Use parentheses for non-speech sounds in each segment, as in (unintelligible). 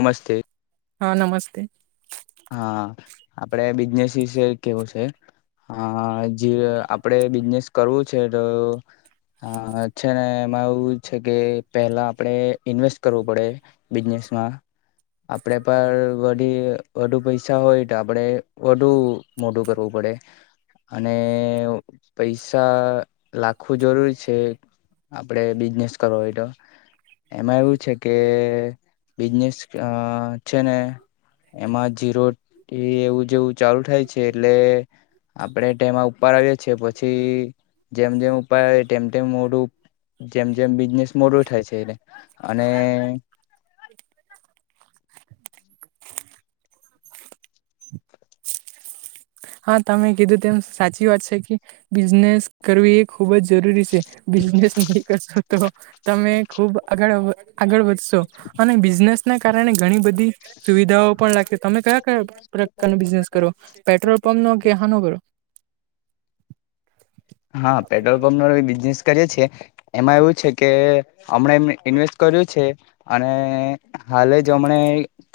નમસ્તે હા નમસ્તે હા આપડે બિઝનેસ વિશે કેવું છે હા જે આપડે બિઝનેસ કરવું છે તો હા છે ને એમાં એવું છે કે પેલા આપડે ઇન્વેસ્ટ કરવું પડે બિઝનેસ આ આપડે પર બધી વધુ પૈસા હોય તો આપડે વધુ મોટું કરવું પડે અને પૈસા લાખવું જરૂરી છે. આપડે બિઝનેસ કરવો હોય તો. એમાં એવું છે, કે બિઝનેસ અ છે ને એમાં જીરો એવું જેવું ચાલુ થાય છે, એટલે આપડે તેમાં ઉપર આવ્યા છે, પછી જેમ જેમ ઉપર આવે તેમ તેમ મોટું જેમ જેમ બિઝનેસ મોટો થાય છે, એટલે અને (inaudible) (inaudible) હા તમે કીધું તેમ સાચી વાત છે, કે બિઝનેસ કરવી એ ખુબ જ જરૂરી છે બિઝનેસ નહી કરશો તો તમે ખુબ આગળ આગળ વધશો અને બિઝનેસ ના કારણે ઘણી બધી સુવિધાઓ પણ લાગશે તમે કયા કયા પ્રકાર ન બિઝનેસ કરો? પેટ્રોલ પંપ નો કે હાનો બીઞ હા પેટ્રોલ પંપો બીજ નેસ કરી છીએ એમાં એવું છે, કે હમણા એ ઇન્વેસ્ટ કર્યું છે. અને હાલે જ હમણે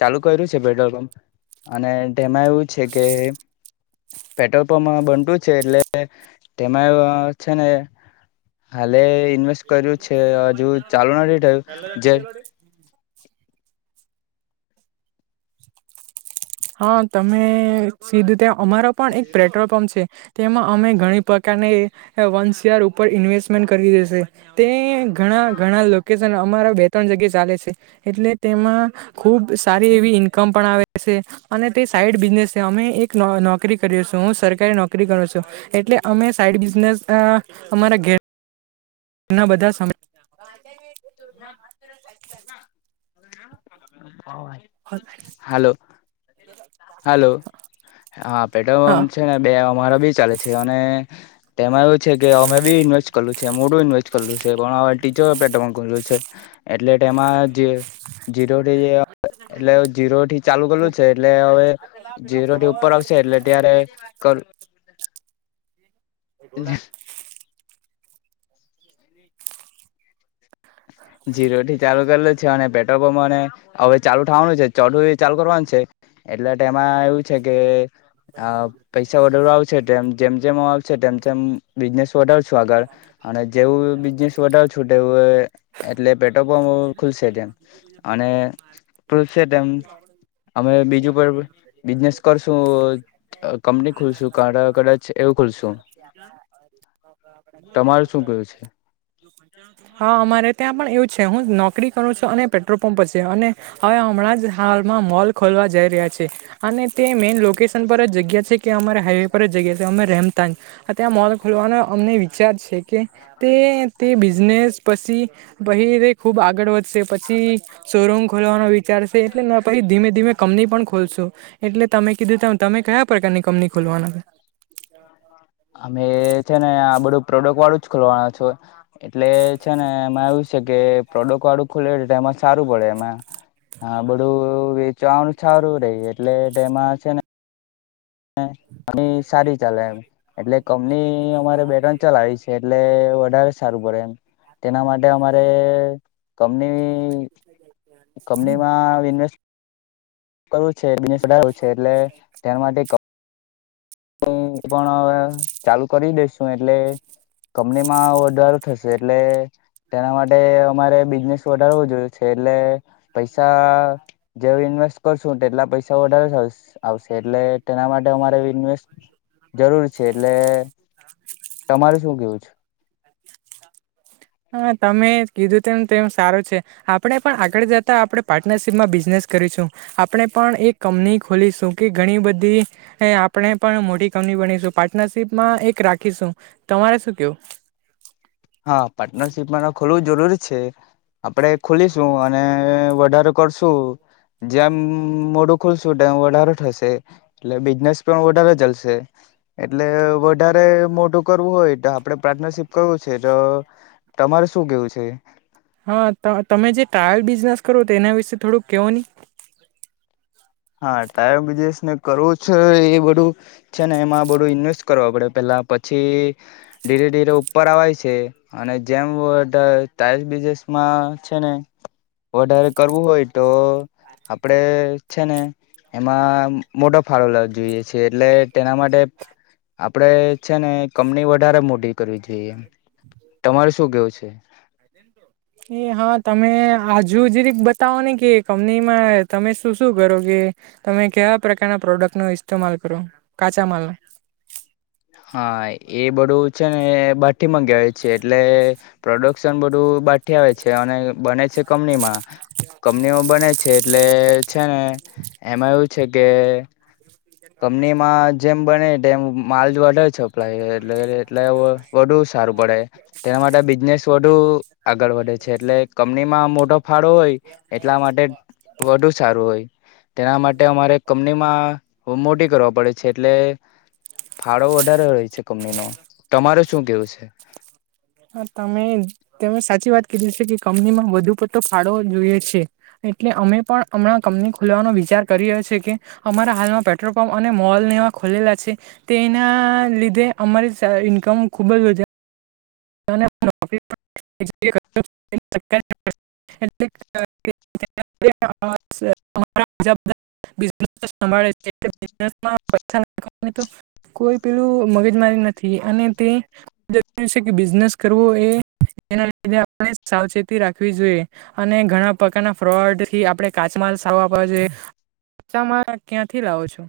ચાલુ કર્યું છે, પેટ્રોલ પંપ અને તેમાં એવું છે, કે પેટ્રો પણ મા બનતું છે એટલે તેમાં છે ને હાલે ઇન્વેસ્ટ કર્યું છે, હજુ ચાલુ નાથી થયુ જે હા તમે સીધું તં અમારો પણ એક પેટ્રોલ પંપ છે. તેમાં અમે ઘણી પ્રકારને વન શેયર ઉપર ઇન્વેસ્ટમેન્ટ કરી રેસે તે ઘણા ઘણા લોકેશન અમારા બે ત્રણ જગ્યા ચાલે છે, એટલે તેમાં ખુબ સારી એવી ઈન્કમ પણ આવે છે. અને તે સાઈડ બિઝનેસ છે, અમે એક નોકરી કરીયો છું, હું સરકારી નોકરી કર્યો છું, એટલે અમે સા ઈડ બિઝનેસ અમારા ઘે રના બધા સમય હાલો હલો. હા પેટ્રોલ હા પંપ છે ને બે અમારા બી ચાલે છે અને તેમાં એવું છે કે અમે બી વેસ્ટ કરલું છે મોડું ઇન્વેસ્ટ કરલું છે પણ ટીચું છે એટલે એમાં જે જીરો ર એટલે જીરો થી ચાલુ કરેલું છે એટલે હવે જીરો થી ઉપર આવશે એટલે ત્યારે બ એ ઘોડા (inaudible) જીરો થી ચાલુ કરલ છે અને પેટ્રોલપંપ અને હવે ચાલુ વાનું છે ચઢું ચાલુ કરવાનું છે એટલે એમાં એવું છે કે આ પૈસા વરવા આવશે તેમ જેમ જેમ આવશે તેમ તેમ બિઝનેસ વધર છું આગળ અને જેવું બિઝનેસ વધાવ છુંટે એવું એટલે પેટ્રોલ પંપ ખુલશે તેમ અને ખુલશે તેમ અમે બીજું પર બિઝનેસ કરશું કંપની ખુલશું ક કદાચ એવું ખુલશું તમારું શું કેવું છે (inaudible) હા અમારે ત્યાં પણ એવું છે હું નોકરી કરું છું અને પેટ્રોલ પંપ છે અને હવે આપણા જ હાલમાં મોલ ખોલવા જઈ રહ્યા છે અને તે મેઈન લોકેશન પર જ જગ્યા છે કે અમારે હાઈવે પર જગ્યા છે અમે રેમતાજ ત્યાં મોલ ખોલ પણ અમને વિચાર છે કે તે તે બિઝનેસ પછી પછ તે ખુબ આગળ વધશે પછી શોરૂમ ખોલવાનો વિચારશે એટલે પછી ધીમે ધીમે કંપની પણ ખોલશો એટલે તમે કીધું ત તમે કયા પ્રકારની કંપની ખોલવાના અમે છે ને આ બધું પ્રોડક્ટ વાળું જ ખોલવાનું છો. એટલે છે ને એમાં એવુ છે કે પ્રોડક્ટ વાળું ખોલે એમાં સારું પડે એમાં હા બધું વેચવાનું સારું રે એટલે તેમાં છે ને કંપની સારી ચાલે એમ એટલે કંપની અમારે બે‌ ત્રણ ચલાવી છે એટલે વધારે સારું પડે એમ તેના માટે અમારે કંપની કંપનીમાં ન્વેસ્ટ કરવું છે બનેડાવું છે એટલે ધ્યાના માટે (unintelligible) પણ હવે ચાલુ કરી દઈસું એટલે કંપનીમાં ઓર્ડર થશે એટલે તેના માટે અમારે બિઝનેસ વધારવો જોઈએ છે એટલે પૈસા જેવી ઇનવેસ્ટ કરશું એટલા પૈસા વધારે આવશે એટલે તેના માટે અમારે ઇન્વેસ્ટ જરૂર છે એટલે તમારું શું કેવું છે. હા તમે કીધું તેમ તેમ સારો છે આપણે પણ આગળ જતા આપણે પાર્ટનરશિપમાં બિઝનેસ આપણે પણ એક કંપની ખોલીશું કે ઘણી બધી હ આપણે પણ મોટી કંપની બનીશું પાર્ટનરશીપમાં એક રાખીશું, તમારે શું કેવું હા પાર્ટનરશીપ મા ખોલવું જરૂરી છે. છે આપડે ખુલીશું અને વધારો કરશું જેમ મોડું ખુલશું ટાઈમ વધારો થશે એટલે બિઝનેસ પણ વધારે ચાલશે એટલે વધારે મોટું કરવું હોય તો આપણે પાર્ટનરશીપ કરવું. છે તો તમારે શું કેવું છે હા તમે જે ટાયર બિઝનેસ કરો. તેના વિશે થોડું કેવો નિ હા ટાયર બિઝનેસને કરવું છે એ બધું છે ને એમાં બધું ઇન્વેસ્ટ કરવા પડે પેલા પછી ધીરે ધીરે ઉપર આવેય છે અને જેમ બીજ છેને વધારે કરવું હોય તો, આપડે છે ને, એમાં મોટો ફાળો લાવ જોઈએ છે એટલે તેના માટે આપડે છે ને, કમની વધારે મોટી કરવી જોઈએ. તમારે શું કેવું છે? એ હા તમે હજુ જરીક બતાવો કે કંપનીમાં તમે શું શું કરો કે તમે કેવા પ્રકારના પ્રોડક્ટ નું ઇસ્તેમાલ કરો, કાચા માલના? (unintelligible) (inaudible) હા એ બધું છે ને બાઠી મંગાવીએ છે એટલે પ્રોડક્શન બધું બા ઠી આવે છે અને બને છે કંપનીમાં. કંપનીમાં બને છે એટલે છે ને એમાં એવું છે કે, કંપનીમાં જેમ બને તેમ માલ જો (unintelligible) છપ્લાય એટલે એટલે વ વધુ સારું પડે તેના માટે બિઝનેસ વધુ આગળ વધે છે એટલે કંપનીમાં મોટો ફાળો હોય, એટલા માટે વધુ સારું હોય. તેના માટે અમારે કંપનીમાં મોટી કરવા પડે છે એટલે ફાળો વધારે હોય છે કંપનીનો. તમારે શું કેવું છે? (unintelligible) કીધું છે કે કંપનીમાં વધુ પતો ફાળવો જોઈએ છે એટલે અમે પણ હમણાં કંપની ખોલવાનો વિચાર કરી રહ્યો છે કે, અમારા હાલમાં પેટ્રોલ પંપ અને મોલ ને એવા ખોલેલા છે, તેના લિ ધે અમારી સે ઇન્કમ ખૂબ જ વધા (unintelligible) (unintelligible) બિઝનેસ સંભાળે છે (unintelligible) કોઈ પેલું મગજ મારી નથી અને તે જોયું છે કે બિઝનેસ કરવો એ એના લીધે આપણે સાવચેતી રાખવી જોઈએ અને ઘણા પ્રકારના ફ્રોડ થી આપણે કાચમાં (unintelligible) (inaudible) ચામાં ક્યાંથી લાવો છો?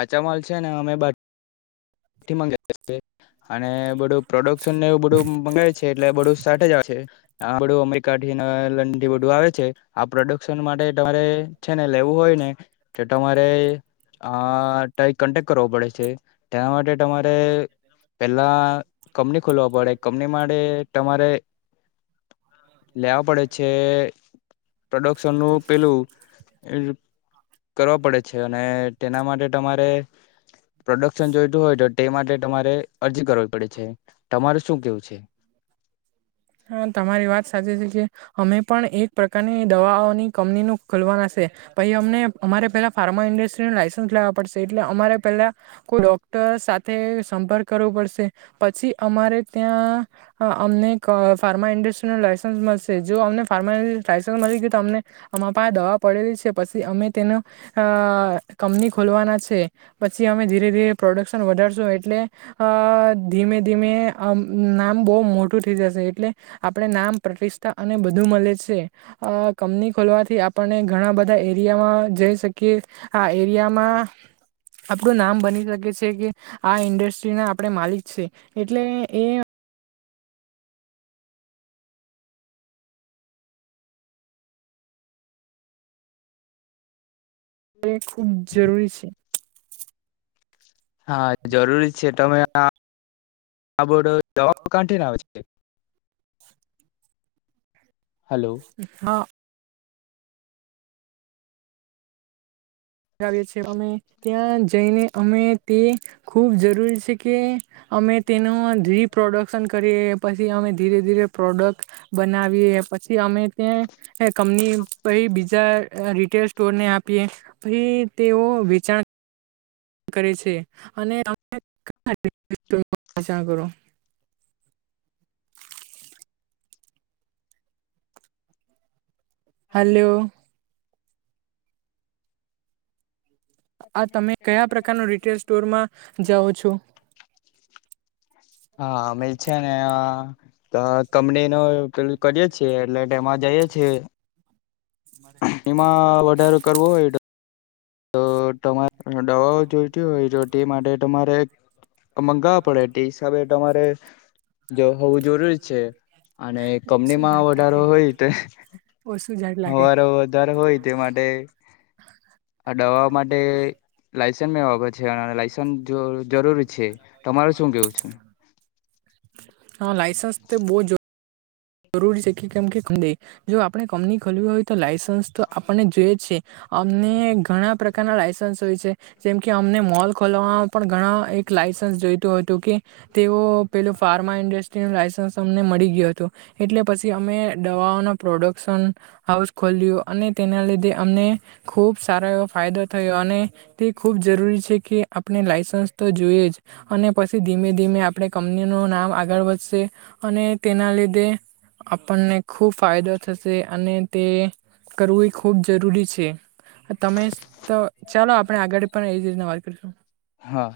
કાચા માલ છેને અમે બા થી મગાવી (unintelligible) અને બધું પ્રોડક્શનને એવું બધું મંગાવે છે એટલે બધું સાથે જ આવે છે. આ બધું અમેરિકાથીને લંડનથી બધું આવે છે. આ પ્રોડક્શન માટે તમારે છેને લેવું હોય ને, તો તમારે અ તઈ કન્ટેક્ટ કરવો પડે છે તેના માટે તમારે પેલ્લા કંપની ખોલવા પડે. કંપની માટે તમારે લેવા પડે છે પ્રોડક્શનનું પેલું કરવા પડે છે અને તેના માટે તમારે પ્રોડક્શન જોઈતું હોય તો તે માટે તમારે અરજી કરવી પડે છે. તમારે શું કેવું છે? હા, તમારી વાત સાચી છે કે અમે પણ એક પ્રકારની દવાઓની કંપનીનું ખોલવાના સે, પહી અમને અમારે પેલા ફાર્મા ઇન્ડસ્ટ્રીનું લાયસન્સ લેવા પડશે એટલે અમારે પેલ્લા કોઈ ડોક્ટર સાથે સંપર્ક કરવો પડશે પછી અમારે ત્યાં અમને ખ ફાર્મા ઇન્ડસ્ટ્રીનું લાયસન્સ મલશે. જો અમને ફાર્મા લાઇસન્સ મલી ગયું તો અમને અમારા પાહે દવા પડેલી છે પછી અમે તેનો અ કંપની ખોલવાના છે પ છી અમે ધીરે ધીરે પ્રોડક્શન વધારશું એટલે અ ધીમે ધીમે અમ નામ બો બો મોટું થેય જશે એટલે આપરે નામ, પ્રતિષ્ઠા અને બધું મલે છે. અ કંપની ખોલ વાથી આપણને ઘણાં બધાં એરિયામાં જઈ શકીએ આ એરિયામાં આપરું નામ બની શકે છેકે આ ઇન્ડસ્ટ્રીના આપડે માલિક છે એટલે એ એ ખૂબ જરૂરી છે. હા, જરૂરી જ છે તમે આ આ બધો (unintelligible) કાથી લાવે છે? હલો હ. લાવીએ છે અમે ત્યાં જઈને અમે તે ખૂબ જરૂરી છે કે અમે તેનું રીપ્રોડક્શન કરીએ, પછી અમે ધીરે ધીરે પ્રોડક્ટ બનાવીએ. પછી અમે તે કંપની પહી બીજા રિટેલ સ્ટોરને આપીએ પહી તેઓ વેચાણ કરે છે, અને (unintelligible) કરો હાલો. આ તમે કયા પ્રકારનું રિટેલ સ્ટોરમાં જાઓ છો? હા, અમે છેને અ તો કંપનીનું પેલું કરીએ છીએ એટલે તેમાં જઈએ છે. કરવો હોય (inaudible) તો તમારે દવાઓ જોઈતી હોય તો તે માટે તમારે મંગાવવા પડે તે હિસાબે તમારે જો હોવું જરૂરી છે, અને કંપનીમાં વધારો હોય તો ઓછું ઝાડ લાગે હવારો વધારે હોય તે માટે આ દવા માટે લાયસન મે (unintelligible) લાયસન જો જરૂરી છે, તમારે શું કેવું છે? હા, લાઈસન્સ તે બો જ રૂરી છે કે કેમ કે જો આપણે કંપની ખોલવી હોય તો લાઈસન્સ તો આપણને જોઈએ જ છે. અમને ઘણાં પ્રકારનાં લાયસન્સ હોય છે, જેમ કે અમને મોલ ખોલવાવામાં પણ ઘણા એક લાય લાયસન્સ જોઈતું હતું કે તેઓ પેલુ ફાર્મા ઇન્ડસ્ટ્રીનું લાયસન્સ અમને મળી ગયું હતું. એટલે પછી અમે દવાઓનો પ્રોડક્શન હાઉસ ખોલ્યું અને તેના લીધે અમને ખૂબ સારો એવો ફાયદો થયો અને તે ખૂબ જરૂરી છે, કે આપણે લાયસ સ જુઈએ જ અને પછી ધીમે ધીમે આપણે કંપનીનું નામ આગળ વધશે અને તેના લીધ ધે આપણને ખૂબ ફાયદો થશે અને તે કરવુ ઈ ખૂબ જરૂરી છે. તમે તો ચાલો આપણે આગળ પણ એજ રીતના વાત કરીશું. હા.